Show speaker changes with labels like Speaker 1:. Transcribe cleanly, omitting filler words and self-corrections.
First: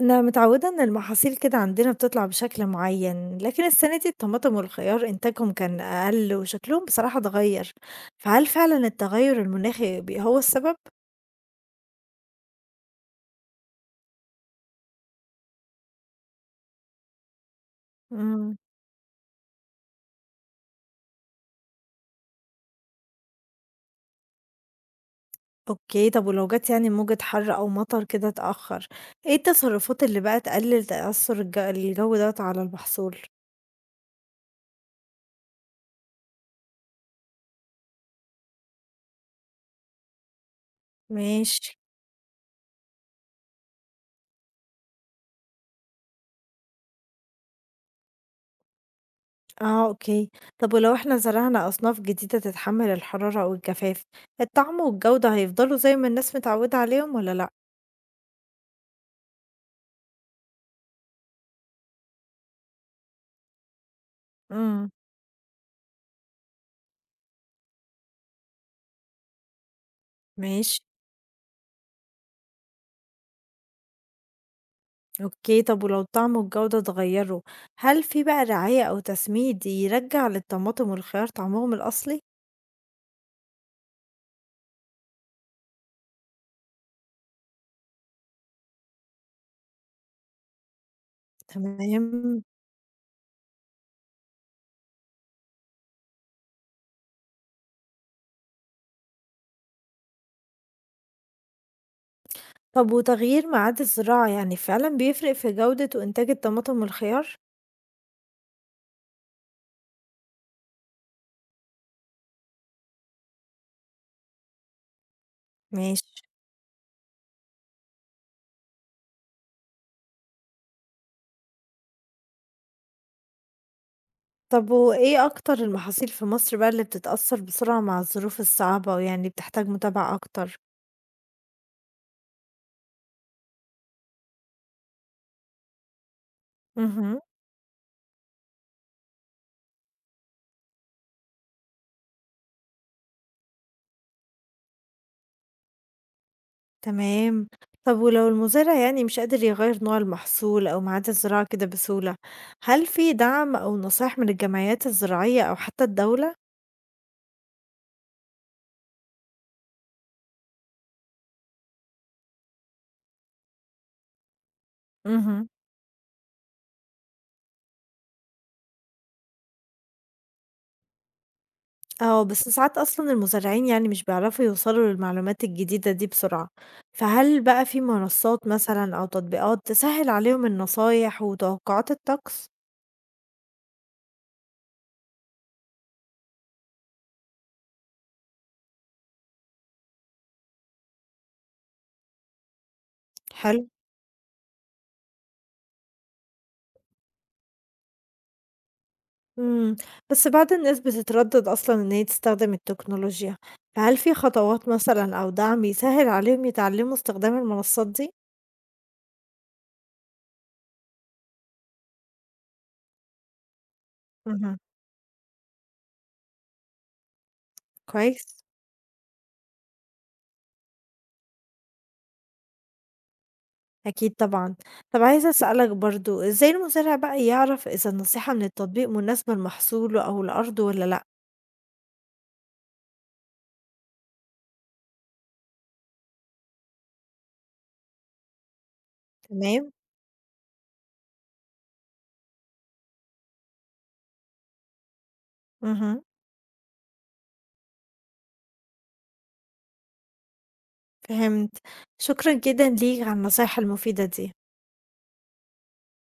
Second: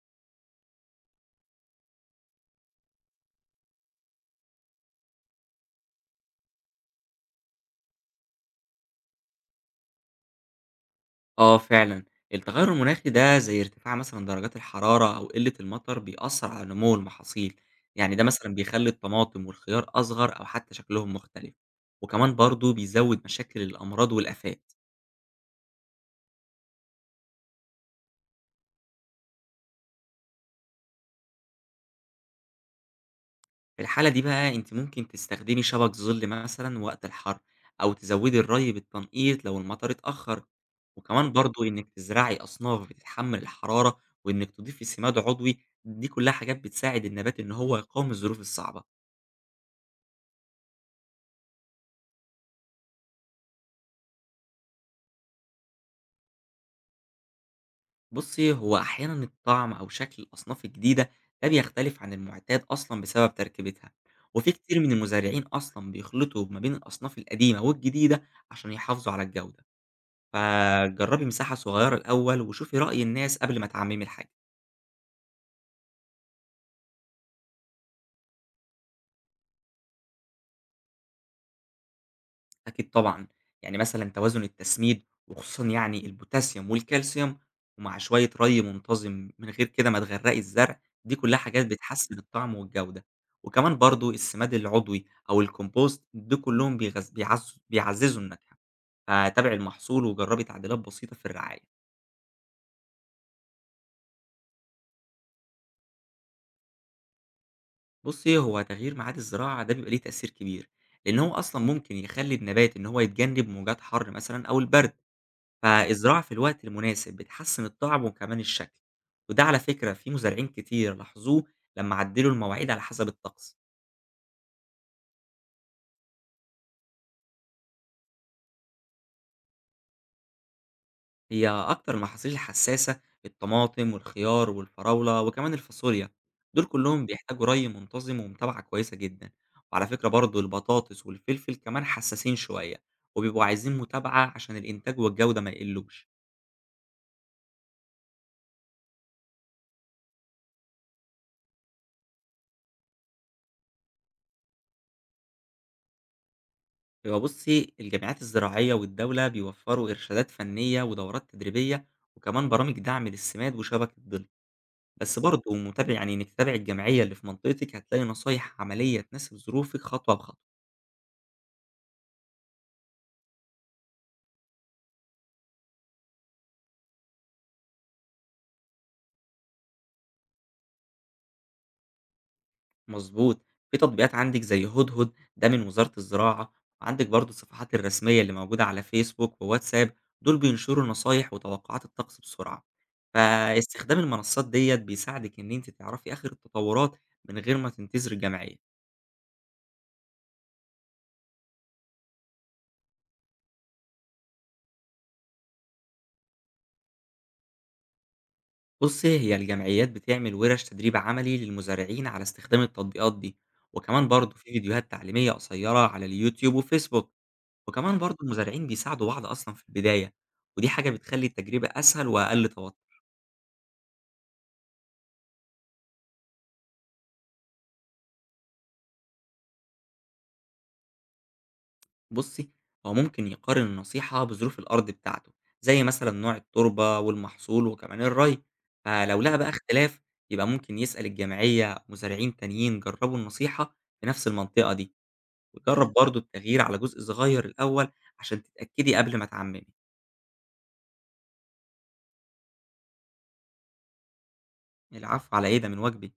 Speaker 1: أنا متعودة إن المحاصيل كده عندنا بتطلع بشكل معين، لكن السنة دي الطماطم والخيار إنتاجهم كان أقل وشكلهم بصراحة اتغير. فهل فعلا التغير المناخي هو السبب؟
Speaker 2: آه فعلًا، التغيُّر المناخي ده زي ارتفاع مثلًا درجات الحرارة أو قلة المطر بيأثّر على نمو المحاصيل، يعني ده مثلًا
Speaker 1: مم.
Speaker 2: بيخلّي الطماطم والخيار أصغر أو حتى شكلهم مختلف، وكمان برضه بيزوّد مشاكل الأمراض والآفات،
Speaker 1: أوكي، طب ولو جت يعني موجة حر أو مطر كده اتأخر، إيه التصرفات اللي بقى تقلل تأثر الجو دوت على المحصول؟
Speaker 2: في الحالة دي بقى أنتِ ممكن تستخدمي شبك ظِل مثلًا وقت الحر، أو تزوّدي الري بالتنقيط لو المطر اتأخّر، وكمان برضه
Speaker 1: ماشي.
Speaker 2: إنِّك تزرعي أصناف بتتحمّل الحرارة وإنِّك تضيفي سماد عضوي، دي كلّها حاجات بتساعد النبات إن هو يقاوم الظروف الصعبة.
Speaker 1: اه، اوكي. طب ولو احنا زرعنا أصناف جديدة تتحمل الحرارة أو الجفاف، الطعم والجودة هيفضلوا زي ما الناس متعودة عليهم ولا لأ؟
Speaker 2: بُصّي، هو أحيانًا الطعم أو شكل الأصناف الجديدة ده بيختلف عن المُعتاد أصلًا بسبب تركيبتها، وفي كتير
Speaker 1: مم.
Speaker 2: من المزارعين أصلًا بيخلطوا ما بين الأصناف القديمة والجديدة عشان يحافظوا على الجودة،
Speaker 1: ماشي.
Speaker 2: فجرّبي مساحة صغيرة الأول وشوفي رأي الناس قبل ما تعمّمي الحاجة.
Speaker 1: أوكي، طب ولو الطعم والجودة اتغيّروا، هل في بقى رعاية أو تسميد يرجّع للطماطم والخيار طعمهم الأصلي؟
Speaker 2: أكيد طبعًا، يعني مثلًا توازن التسميد وخصوصًا يعني البوتاسيوم والكالسيوم، ومع شوية ري منتظم من غير كده ما تغرقي الزرع، دي كلها حاجات بتحسّن
Speaker 1: تمام،
Speaker 2: الطعم والجودة، وكمان برضه السماد العضوي أو الcompost دول كلّهم بيغذ بيعز بيعزّزوا النكهة، فتابعي المحصول وجرّبي تعديلات بسيطة في الرعاية.
Speaker 1: طب وتغيير ميعاد الزراعة يعني فعلًا بيفرق في جودة وإنتاج الطماطم والخيار؟
Speaker 2: بُصّي، هو تغيير ميعاد الزراعة ده بيبقى ليه تأثير كبير، لإن هو أصلًا ممكن يخلّي النبات إن هو يتجنب موجات حَر مثلًا أو البرد، فالزراعة
Speaker 1: ماشي،
Speaker 2: في الوقت المناسب بتحسّن الطعم وكمان الشكل، وده على فكرة في مزارعين كتير لاحظوه لمّا عدّلوا المواعيد على حسب الطقس،
Speaker 1: طب وإيه أكتر المحاصيل في مصر بقى اللي بتتأثّر بسرعة مع الظروف الصعبة ويعني بتحتاج متابعة أكتر؟
Speaker 2: هي أكتر المحاصيل الحساسة الطماطم والخيار والفراولة وكمان الفاصوليا، دول كلّهم
Speaker 1: اهم.
Speaker 2: بيحتاجوا رَي منتظم ومتابعة كويسة جدًا، وعلى فكرة برضه البطاطس والفلفل كمان حسّاسين شوية، وبيبقوا عايزين متابعة عشان الإنتاج والجودة ما يقلّوش.
Speaker 1: تمام. طب ولو المزارع يعني مش قادر يغيّر نوع المحصول أو ميعاد الزراعة كده بسهولة، هل في دعم أو نصايح من الجمعيات الزراعية أو حتى الدولة؟
Speaker 2: هو بُصّي، الجامعات الزراعية والدولة بيوفّروا إرشادات فنية ودورات تدريبية، وكمان برامج دعم للسماد وشبكة ظل، بس
Speaker 1: اهم.
Speaker 2: برضه متابع يعني إنِّك تتابعي الجمعية اللي في منطقتِك هتلاقي نصايح عملية تناسب ظروفِك خطوة بخطوة.
Speaker 1: آه، بس ساعات أصلًا المزارعين يعني مش بيعرفوا يوصلوا للمعلومات الجديدة دي بسرعة، فهل بقى في منصات مثلًا أو تطبيقات تسهّل عليهم النصايح وتوقعات الطقس؟
Speaker 2: مضبوط، في تطبيقات عندِك زي هدهد ده من وزارة الزراعة، وعندِك برضه الصفحات الرسمية اللي موجودة على فيسبوك وواتساب، دول بينشروا نصايح وتوقعات الطقس بسرعة.
Speaker 1: حلو.
Speaker 2: فاستخدام المنصات ديّة بيساعدِك إن أنتِ تعرفي آخر التطورات من غير ما تنتظري الجمعية.
Speaker 1: إمم، بس بعض الناس بتتردد أصلًا إن هي تستخدم التكنولوجيا، فهل في خطوات مثلًا أو دعم يسهّل عليهم يتعلموا استخدام المنصات دي؟
Speaker 2: بصي هي الجمعيات بتعمل ورش تدريب عملي للمزارعين على استخدام التطبيقات دي وكمان برضه في
Speaker 1: اهم،
Speaker 2: فيديوهات تعليمية قصيرة على اليوتيوب وفيسبوك وكمان برضه
Speaker 1: كويس،
Speaker 2: المزارعين بيساعدوا بعض أصلا في البداية ودي حاجة بتخلي التجربة أسهل وأقل توتر.
Speaker 1: أكيد طبعًا. طَب عايزة أسألك برضه، إزاي المزارع بقى يعرف إذا النصيحة من التطبيق مناسبة لمحصوله أو لأرضه والّا لأ؟
Speaker 2: بصي هو ممكن يقارن النصيحة بظروف الأرض بتاعته زي مثلا نوع التربة والمحصول وكمان الري، فلو لقى بقى
Speaker 1: تمام،
Speaker 2: اختلاف يبقى ممكن يسأل الجمعية أو مزارعين تانيين جربوا النصيحة في نفس المنطقة دي، وجرّب
Speaker 1: اهم،
Speaker 2: برضه التغيير على جزء صغير الأول عشان تتأكدي قبل ما تعمّمي.
Speaker 1: فهمت. شكرًا جدًا ليك على النصايح المفيدة دي.
Speaker 2: العفو على إيه، ده من واجبي.